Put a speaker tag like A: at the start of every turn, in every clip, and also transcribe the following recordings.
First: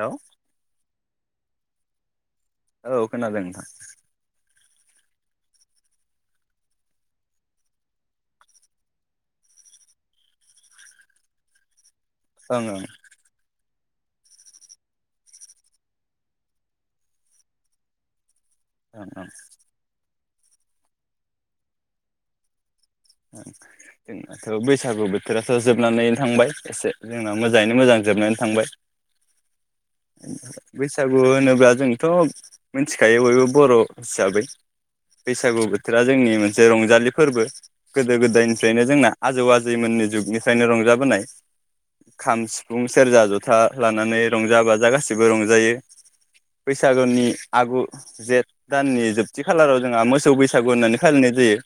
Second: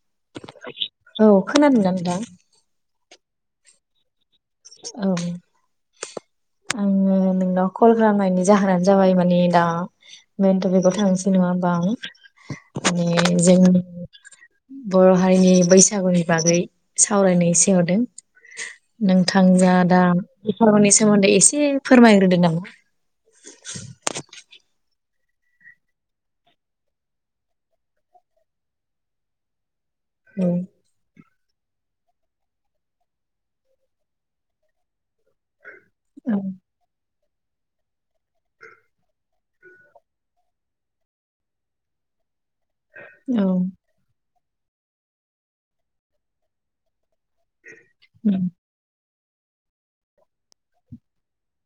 A: हेल
B: औ खोनादोंना नोंथां?
A: औ खोनादों नोंथां।
B: औ आङो नोंनाव कल खालामनायनि जाहोनानो जाबाय मानि दा मेन टपिकाव थांसै नङा होमबा आं।
A: ओं ओं
B: माने जोंनि बर' हारिनि बैसागुनि बागै सावरायनो एसे हरदों।
A: ओं ओं
B: जादा दाम बे फोरबोनि सोमोन्दै एसे फोरमायग्रोदो नामा।
A: जों हाथ बैसागु बोथ थोराथ जोबनानैनो थांबाय एसे जोंना मोजाङैनो मोजां जोबनानै थांबाय।
B: औ
A: बैसागु गु होनोब्ला जोंथ मोनथिखायो बयबो बर' हिसाबै। बैसागु बोथोरा
B: औ
A: जोंनि मोनसे रंजालि फोरबो। गोदो गोदायनिफ्रायनो जोंना आजौ आजैमोननि जुगनिफ्रायनो रंजाबोनाय खाम सि फुं सेरजा
B: औ
A: जथा लानानै। रंजा बाजा गासिबो रंजायो बैसागुनि आगु जेठ दाननि जोब थि खालाराव जोंहा मोसौ बैसागु होननानै फालिनाय जायो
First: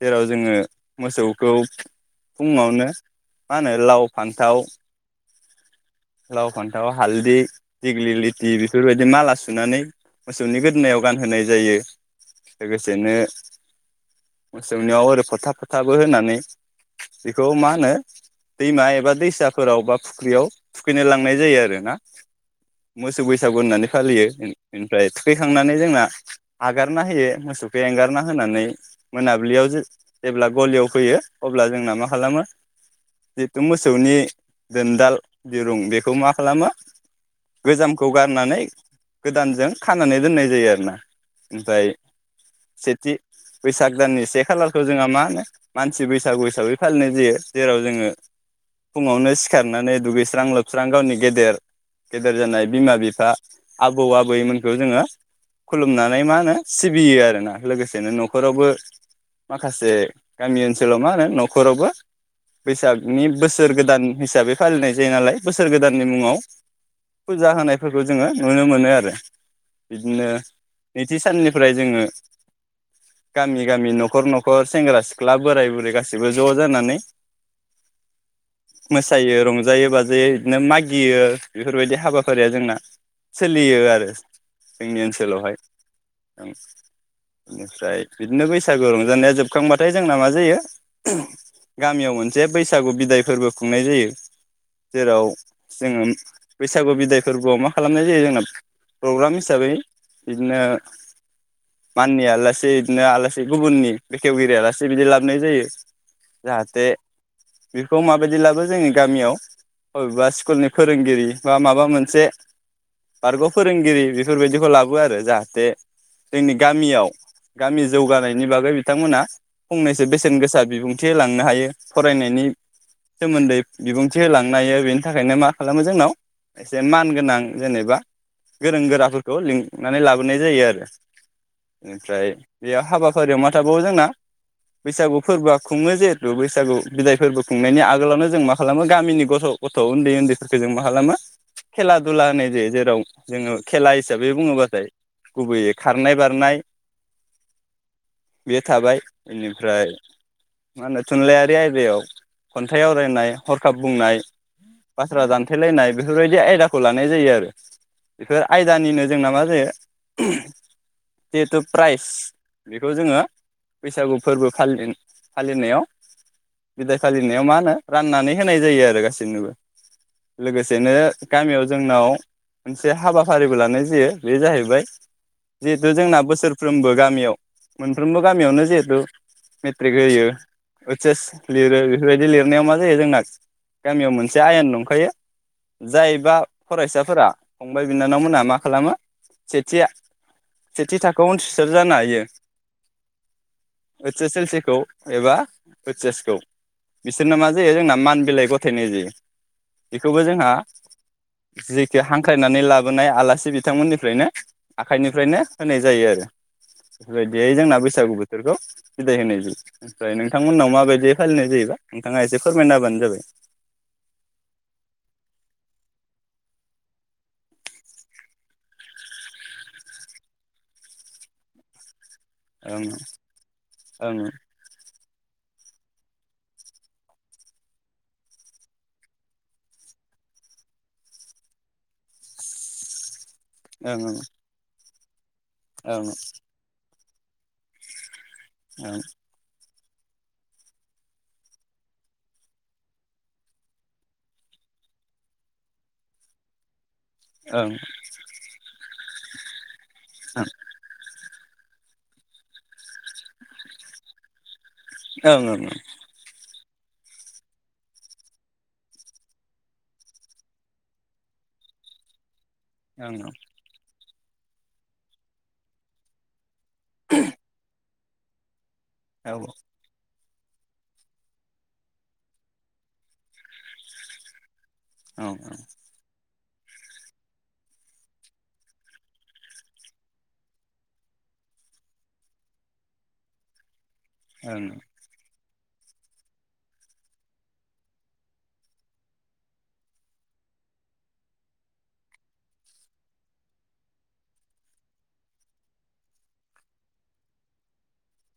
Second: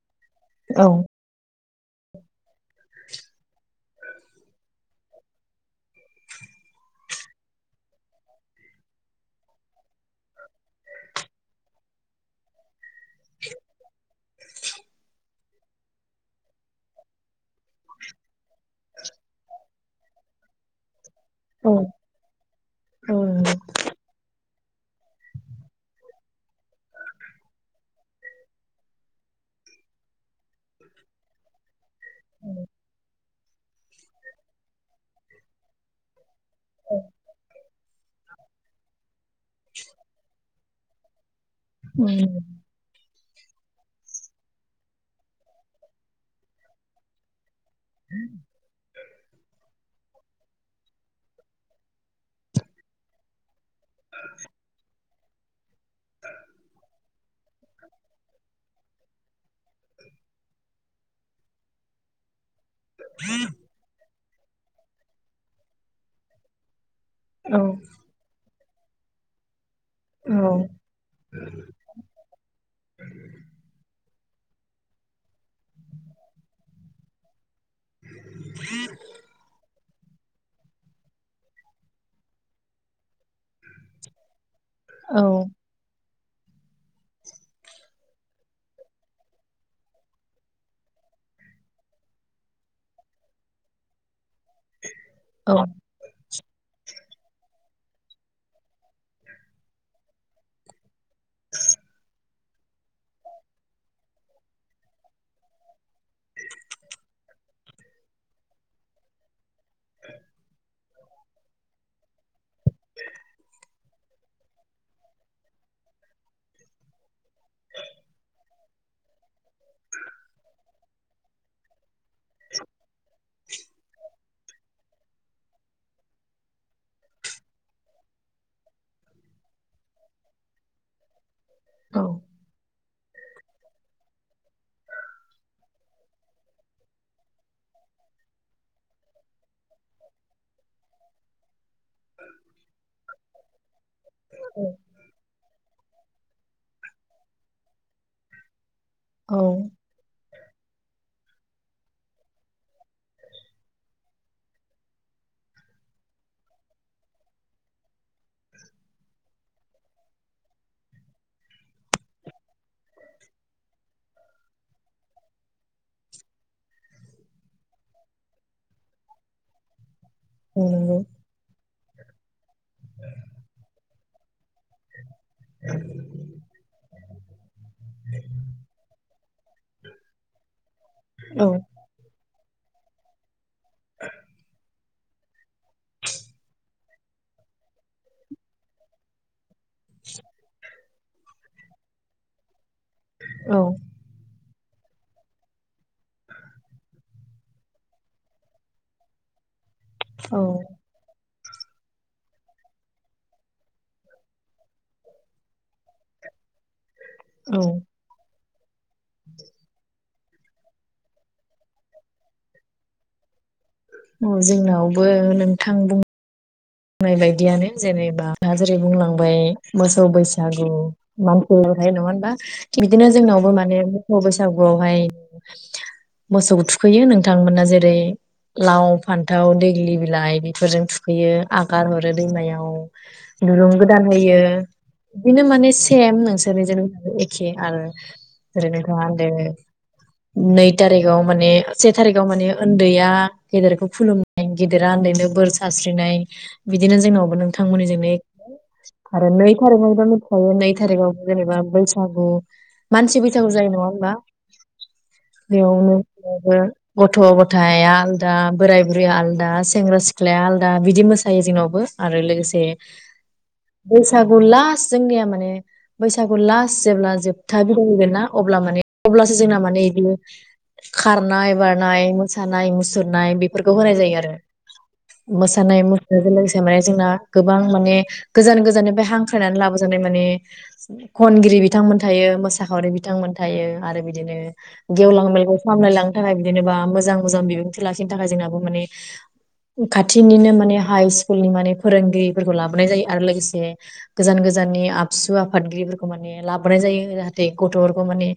A: जेराव जोङो
B: औ
A: मोसौखौ फुङावनो मा होनो लाव फान्थाव लाव फान्थाव हालदै दिग्लि लिथि बेफोरबायदि माला सुनानै मोसौनि गोदोनायाव गानहोनाय जायो लोगोस सेनो मोसौनियाव आरो फोथा फोथाबो होनानै बेखौ मा होनो दैमा एबा दैसाफोराव बा फुख्रियाव थुैखैनो लां नाय जायो आरो ना
B: औ
A: मोसौ बैसागु होननानै फालियो एनिफ्राय थुखैखांनानै जोंना हागारना होयो मोसौखौ एंगारना होनानै मोनाबिलियाव जो जेब्ला गलियाव फैयो अब्ला जोंना मा खालामो जिथु मोसौनि दोनदाल दिरुं बेखौ मा खालामो गोजामखौ गारनानै गोदानजों खानानै दोननाय जायो आरोना । ओमफाय सेथि बैसाग दाननि से खालार खौ जोंहा मा होनो मानसि बैसागु हिसाबै फालिनाय जायो । जेराव जोङो फुङावनो सिखार नानै दुगैस्रां लोबस्रां गावनि गेदेर गेदेर जानाय बिमा बिफा आबौ आबैमोनखौ जोङो खुलुमनानै मा होनो सिबियो आरोना लोगोसेनो नखरावबो माखासे गामि ओनसोलाव मा होनो नखरावबो बैसागनि बोसोर गोदान हिसाबै फालिनाय जायो नालाय बोसोर गोदाननि मुङाव फुजा
B: औ
A: होनायफोरखौ जोङो नुनो मोनो आरो बिदिनो
B: औ
A: नैथि साननिफ्राय जोङो गामि गामि न' खर न खर सेंग्रा सिख्ला बोराय बुरै गासैबो ज' जानानै मोसायो रंजायो बा जे नो मागियो बेफोरबायदि हाबाफारिया जोंना सोलियो आरो जोंनि ओनसोलावहाय इनिफ्राय बिदिनो बैसागो रंजानाया जोबखांबाथाय जोंना मा जायो गामियाव मोनसे बैसागु बिदाय फोरबो खुंनाय जायो। जेराव जोङो बैसागु बिदाय फोरबोआव मा खालामनाय जायो जोंना प्रग्राम हिसाबै बिदिनो माननि आलासि बिदिनो आलासि गुबुननि बेखेवगिरि आलासि बिदि लाबोनाय जायो जाहाथे बेखौ माबायदि लाबो जोंनि गामियाव अबेबा सिकुलनि फोरोंगिरि बा माबा मोनसे बारगफोरोंगिरि बेफोरबायदिखौ लाबो आरो जाहाथे जोंनि गामियाव गामि जौगानायनि बागै बि थांमोना फंनैसो बेसेन गोसा बिबुंथि लांनो हायो फरायनायनि सोमोन्दै बिबुंथि होलांनो हायो बेनि थाखायनो मा खालामो जोंनाव एसे मान गोनां जेनेबा गोरों गोराफोरखौ लिंनानै लाबोनाय जायो आरो। ओमफ्राय बेयाव हाबाफारियाव मा थाबावो जोंना बैसागु फोरबोआ खुङो जिहेथु बैसागु बिदाय फोरबो खुंनायनि आगोलावनो जों मा खालामो गामिनि ग थ गथ उन्दै उन्दैफोरखौ जों मा खालामो खेला दुला होनाय जायो जेराव जोङो। खेला हिसाबै बुङोबाथाय गुबैयै। खारनाय बारनाय। बे। थाबाय
B: औ
A: इनिफ्राय मा होनो थुनलाइयारि आयदायाव खन्थाइ आवरायनाय हरखाब बुंनाय बाथ्रा दानथेलायनाय बेफोरबायदि आयदाखौ लानाय जायो आरो बेफोर आयदानिनो जोंना मा जायो ओम जिहेथु प्राइज बे खो जोङो बैसागु फोरबो फालिन-फालिनायाव बिदाय फालिनायाव मा होनो राननानै होनाय जायो आरो गासैनोबो। लोगोसेनो
B: नंगौ
A: गामियाव जोंनाव मोनसे हाबाफारिबो लानाय जायो। बे जाहैबाय जिहेथु जोंना बोसोरफ्रोमबो गामियाव। मोनफ्रोमबो गामियावनो जिहेथु मेट्रिक होयो ओतस एस
B: औ
A: लिरो बेफोरबायदि। लिरनायाव मा जायो जोंना। गामियाव मोनसे आयेन दंखायो। जाय बा फरायसाफोरा फंबाय बिनानाव मोनहा मा खालामो सेथिया। सेथि थाखोआव उथ्रिस्रार जानो हायो।
B: औ
A: ओतस एल सि। खौ एबा इचस खौ बिसोरना मा जायो जोंना मान बिलाइ गथायनाय जायो। बेखौबो
B: औ
A: जोंहा जेखि हांख्रायनानै लाबोनाय आलासि बिथांमोननिफ्रायनो आखाइनिफ्रायनो होनाय जायो आरो। बेबायदि
B: औ
A: जोंना बैसागु बेखौ सिदाय होनाय जायो ओमफ्राय नोंथांमोननाव माबायदि फालिनाय जायोबा नोंथाङा एसे फोरमायनाबानो जाबाय
B: औ जोंनावबो नोंथां बुं बुंनाय बायदियानो जेनेबा दा जेरै बुंलांबाय मोसौ बैसागु मानसि बहथाय नङा बा
A: ओं
B: थि बिदिनो जोंनावबो माने
A: ओं
B: मोसौ बैसागुआवहाय मोसौखौ थुखैयो नोंथांमोना जेरै लाव फान्थाव दैग्लि बिलाइ बेफोरजों थुखैयो। आगार हरो दैमायाव दुरुं
A: ओं
B: गोदान होयो। बिदिनो माने
A: ओं ओं
B: सेम नोंसोरनि जेनेबा। एखे आरो [unintelligible] नै थारिखाव माने से थारिखाव माने उन्दैया गेदेरखौ खुलुमनाय गेदेरा उन्दैनो बोर सारस्रिनाय बि दिनो जोंनावबो
A: ओं
B: नोंथांमोननिजोंनो ए आरो नै खथ मोनथिखायो नै थारिगाव जेनेबा बैसागु मानसि बैसागु जायो नङा होनबा?
A: ओं
B: [unintelligible] गथ' गथाय आलदा, बोराय बुरैया आलदा, सेंग्रा सिख्लाया आलदा बिदि मो सायो जोंनावबो आरो लोगोसे
A: ओं ओं
B: से बैसागु लास जोंनिया माने बैसागु लास्त जेब्ला जोबथा खुंगोनना अब्ला माने
A: औ
B: अब्लासो जोंना माने इदि खारनाय बारनाय मोसानाय मुसुरनाय बेफोरखौ होनाय जायो आरो
A: औ
B: मोसानाय मु बेजों लोगोसे माने जोंना गोबां माने गोजान गोजाननिफ्राय हांख्रायनानै लाबोजानाय माने खनगिरि बिथांमोन थायो मोसाखावरि बिथांमोन थायो आरो बिदि दिनो गेवलां मेलबो सामलायलांनो थाखाय बिदि जेनेबा मोजां मोजां बिबुंथि लाखिनो थाखाय जोंनाबो माने खाथिनिनो माने हाइ स्कुलनि माने फोरोंगिरिफोरखौ लाबोनाय जायो आरो लोगोसे गोजान गोजाननि आबसु आफादगिरिफोरखौ माने लाबोनाय जायो जाहाथे गथ' फोरखौ माने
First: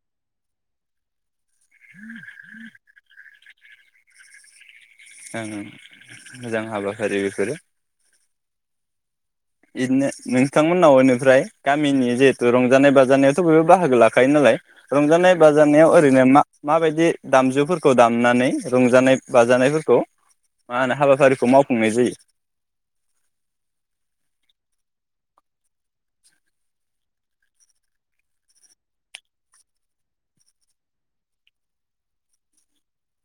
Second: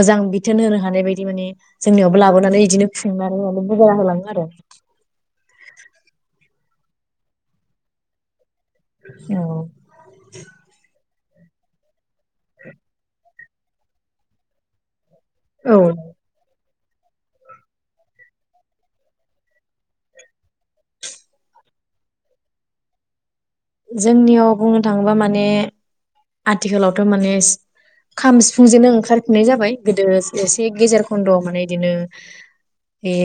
B: मोजां बिथोन होनो हानाय बायदि माने जोंनियावबो लाबोनानै इदिनो खुंनानै माने बुजायना होलाङो आरो
A: ओं ओं मोजां हाबाफारि बेफोरो
B: औ
A: बिदिनो नोंथांमोननावनो फ्राय गामिनि जिहेतु रंजानाय बाजानायावथ बयबो बाहागो लाखायो नालाय रंजानाय
B: औ
A: बाजानायाव ओरैनो मा माबायदि दामजुफोरखौ दामनानै रंजानाय बाजानायफोरखौ मा होनो हाबाफारिखौ मावफुंनाय जायो?
B: जोंनियाव बुंनो थाङोबा माने आथिखालावथ' माने खाम सिफुंजोंनो ओंखारफिननाय जाबाय गोदो एसे गेजेर खन्दआव माने इदिनो बे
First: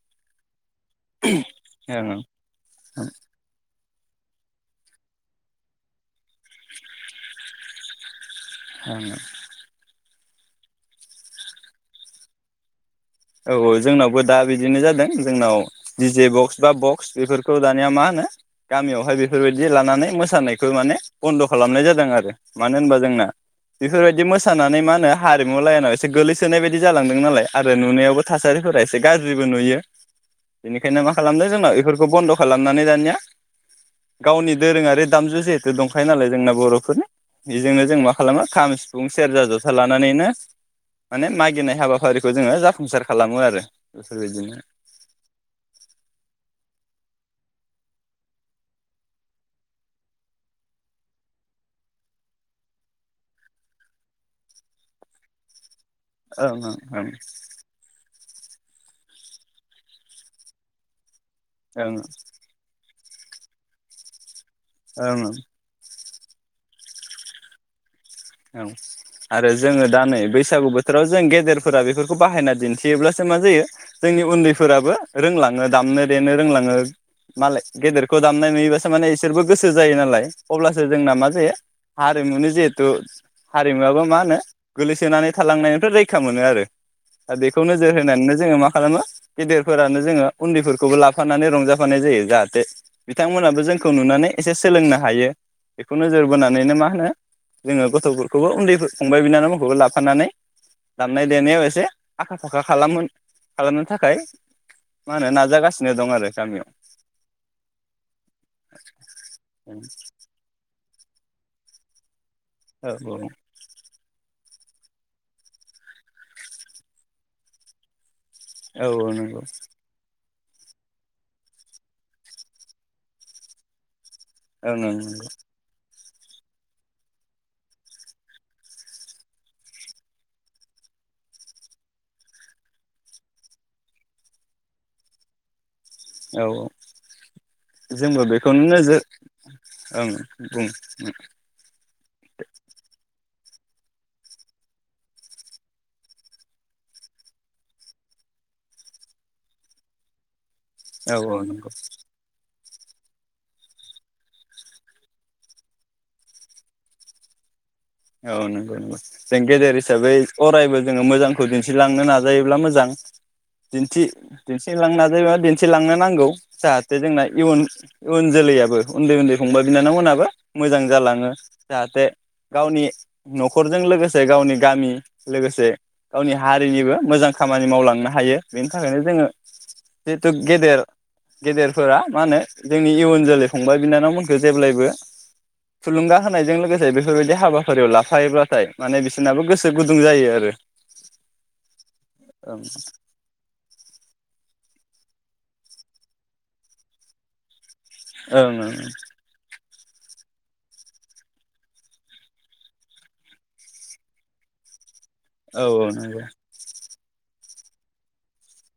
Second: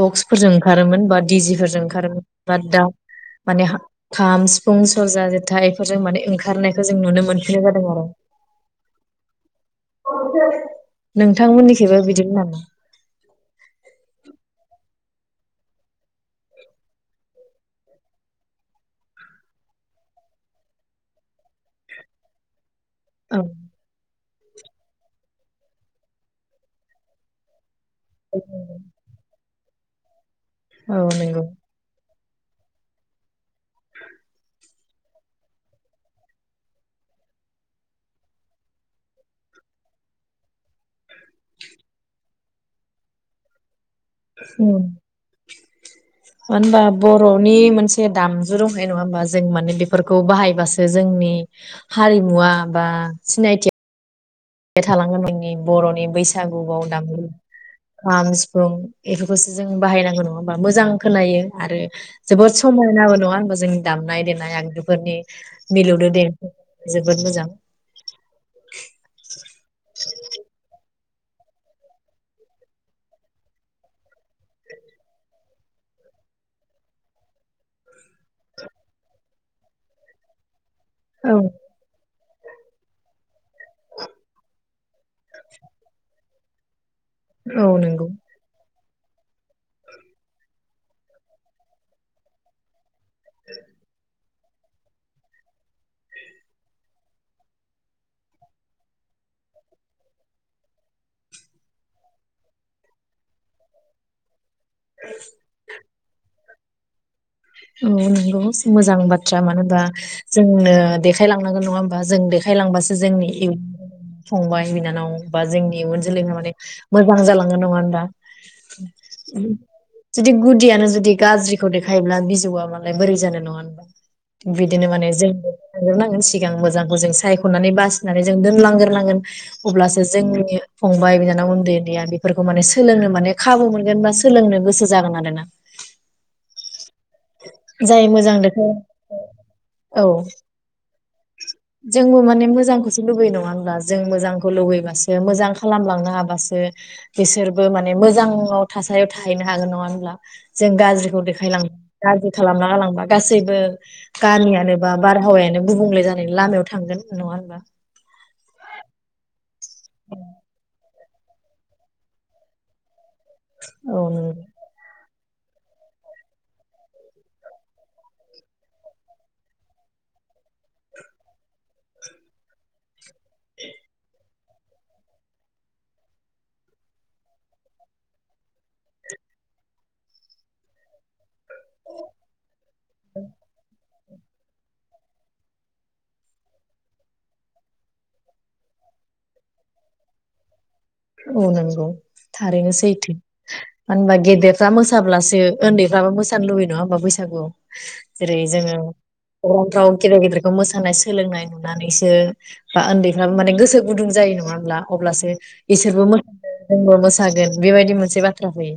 B: बक्सफोरजों ओं खारोमोन बा डि जे फोरजों
A: ओं
B: ओंखारोमोन बाथ दा माने खाम, सिफुं, सर्जा, जेथा एफोरजों माने ओं खारनायखौ जों नुनो मोनफिनाय जादों आरो।
A: ओं
B: नोंथांमोननिखैबो बिदिनो नामा?
A: औ औ जोंनावबो दा बिदिनो जादों जोंनाव दि जे बक्स बा बक्स बेफोरखौ दानिया मा होनो गामियावहाय बेफोरबायदि लानानै मोसानायखौ माने बन्द खालामनाय जादों आरो मानो होनबा जोंना
B: औ
A: बेफोरबायदि मोस सानानै मा होनो हारिमु लाइनाव एसे गोलैसोनाय बायदि जालांदों नालाय आरो नुनायाव थारिफोरा एसे गाज्रि बो नुयो
B: औ
A: बेनिखायनो मा
B: नंगौ
A: खालामदों जोंनाव इफोरखौ बन्द खालामनानै दानिया गावनि दोरोङारि दामजु जिहेथु दंखायो नालाय जोंना बरफोरनि बेजोंनो जों मा खालामो खाम सिफुं सेरजा जथा लानानैनो माने मागिनाय हाबाफारिखौ जोङो जाफुंसारो खालामो आरो बेफोर बायदिनो
B: मानो होनबा बरनि मोनसे दामजु दंखायो नङा होमबा जों माने बेफोरखौ बाहायबासो जोंनि हारिमुवा बा सिनायथिया बे थालांगोन नोंनि बरनि
A: ओं
B: बैसागु बाव
A: ओं
B: दामग्रा खम सिफु फुं इफोरखौसो जों बाहायनांगौ नङा होमबा मोजां खोनायो आरो
A: ओं ओं
B: जोबोद समायना मोनो नङा होनोमबा जोंनि दामनाय देनाय आंगजुफोरनि
A: ओं
B: मिलौनो देंखो जोबोद मोजां
A: औ आरो जोङो दा नै बैसागु बो बोथोराव जों गेदेरफोरा बेफोरखौ बाहायना दिन्थियोब्लासो मा जायो जोंनि उन्दैफोराबो रोंलाङो दामनो देनो रोंलाङो मालाय गेदेरखौ दामनाय नुयोबासो माने इसोरबो गोसो जायो नालाय। अब्लासो जोंना मा
B: औ
A: जायो हारिमुनि जिहेथु हारिमुवाबो मा होनो गोलैसोनानै थालांनायनिफ्राय रैखा मोनो आरो दा बेखौ
B: औ
A: नोजोर
B: नंगौ
A: होनानैनो जोङो मा खालामो गेदेरफोरानो जोङो उन्दैफोर खौबो लाफानानै रंजाफानाय जायो जाहाथे बिथांमोनहाबो जोंखौ नुनानै एसे सोलोंनो हायो बेखौ नोजोर बोनानैनो मा होनो जोङो गथफोरखौबो उन्दै फंबाय बिनानावफोरखौबो लाफानानै दामनाय देनायाव एसे आखा फाखा खालाम खालामनो थाखाय मा होनो नाजागासिनो दं आरो गामियाव
B: औ नंगौ मोजां बाथ्रा मानो होनबा जोंनो देखायलांनांगोन नङा होमबा जों
A: औ
B: देखायलांबासो जोंनि इउन फंबाय बिनानाव बा जोंनि इयुन जोलैया माने मोजां जालांगोन नङा दा ।
A: औ औ नंगौ ।
B: जुदि गुदियाजुदि गाज्रिखौ देखा थायोब्ला बिजौआ मालाय बोरै जानो नङा होनबा ।
A: औ
B: बिदिनो माने
A: नंगौ
B: जों [unintelligible] सिगां मोजांखौ जों सायखनानै बासिनानै जों दोनलांग्रोनांगोन अब्लासो जोंनि फंबाय बिनानाव उन्दै उन्दैया बेफोरखौ माने सोलोंनो माने खाबु मोनगोन बा सोलोंनो गोसो जागोन आरोना ।
A: औ औ
B: जाय
A: जोंबो
B: मोजां
A: बेखौनो
B: बेखौ
A: नोजोर
B: औ
A: ओं बुं
B: जोंबो माने मोजांखौसो लुबैयो नङा होनब्ला जों मोजांखौ लुबैबासो मोजां खालामलांनो हाबासो बिसोरबो माने मोजाङाव थासारियाव थाहैनो हागोन नङा होमब्ला । जों
A: औ
B: गाज्रिखौ
A: औ
B: देखायलांनो
A: नंगौ
B: गाज्रि खालामना गालांबा गासैबो गामियानो बा बारहावायानो गुबुंले जानायनि लामायाव थांगोन नङा होनबा ।
A: औ नंगौ नंगौ जों गेदेर हिसाबै अरायबो जोङो मोजांखौ दिन्थिलांनो नाजायोब्ला मोजां
B: औ नंगौ
A: दिन्थि-दिन्थि लांनो नाजायोबाथ दिन्थिलांनो नांगौ जाहाथे जोंना इयुन इयुन जोलैयाबो उन्दै उन्दै फंबाय बिनानावमोनहाबो मोजां जालाङो जाहाथे गावनि नखरजों लोगोसे गावनि गामि लोगोसे गावनि हारिनिबो मोजां खामानि मावलांनो हायो बेनि थाखायनो जोङो जिहेथु गेदेर गेदेरफोरा मा होनो जोंनि इयुन जोलै फंबाय बिनानावमोन खो जेब्लायबो थुलुंगा होनायजों लोगोसे बेफोरबायदि हा हाबाफारियाव लाफायोब्लाथाय माने बिसोरनाबो गोसो गुदुं जायो आरो ।
B: औ नोंगौ थारैनो सैथो मानो होनबा गेदेर फ्रा मोसाब्लासो ओन्दैफ्राबो मोसानो लुबैयो नङा होमबा बैसागुयाव । जेरै
A: ओं
B: जोङो फ्राव गेदेर गेदेरखौ मोसानाय सोलोंनाय नुनानैसो बा ओन्दैफ्रा माने गोसो गुदुं जायो नङा होमब्ला अब्लासो
A: ओं औ
B: इसोरबो
A: नंगौ
B: मोसादो जोंबो मोस थागोन बेबायदि मोनसे बाथ्रा फैयो।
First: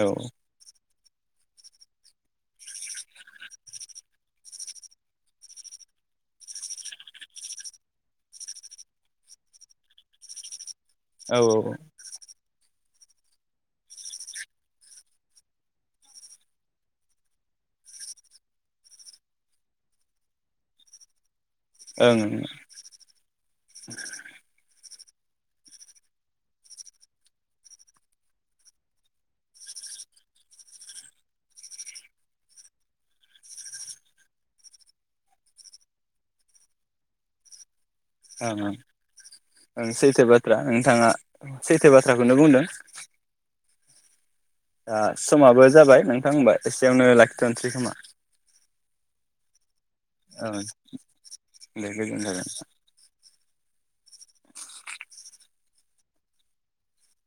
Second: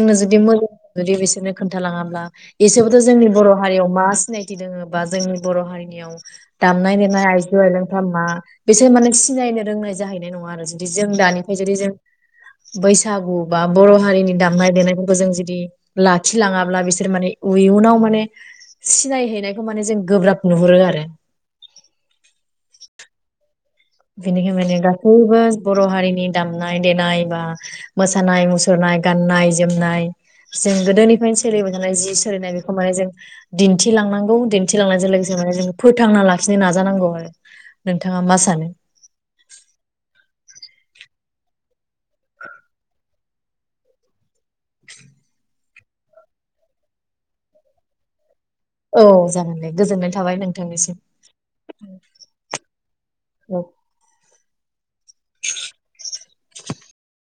A: औ
B: जुदि मैल' जुदि बिसोरनो खोन्थालाङाब्ला बिसोरबोथ' जोंनि बर' हारियाव मा सिनायथि दोङो बा जोंनि बर' हारिनियाव दामनाय देनाय आइजो आइलांफ्रा मा बिसोर माने सिनायनो रोंनाय जाहैनाय नङा आरो दि जों
A: औ
B: दानिफ्राय जुदि जों बैसागु बा बर' हारिनि दामनाय देनायफोरखौ जों जुदि लाखिलाङाब्ला बिसोर माने इयुनाव माने सिनायहैनायखौ माने जों गोब्राब नुहुरो आरो।
A: ओं।
B: बेनिखाय माने गासैबो बर' हारिनि दामनाय देनाय बा मोसानाय मुसुरनाय गान्नाय जोमनाय जों गोदोनिफ्रायनो सोलिबाय थानाय जि सोलिनाय बेखौ माने जों दिन्थिलांनांगौ दिन्थिलांनायजों लोगोसे माने जों फोथांना लाखिनो नाजानांगौ आरो। नोंथाङा मा
A: ओं
B: सानो?
A: ओं सैथो बाथ्रा नोंथाङा सै थो बाथ्राखौनो बुंदों। दा समाबो जाबाय नोंथां होनबा एसेयावनो लाखिथनसै खोमा?
B: औ जागोन दे। गोजोन्नाय थाबाय
A: औ
B: नोंथांनिसिम।
A: दे गोजोननाय थाबाय
B: औ।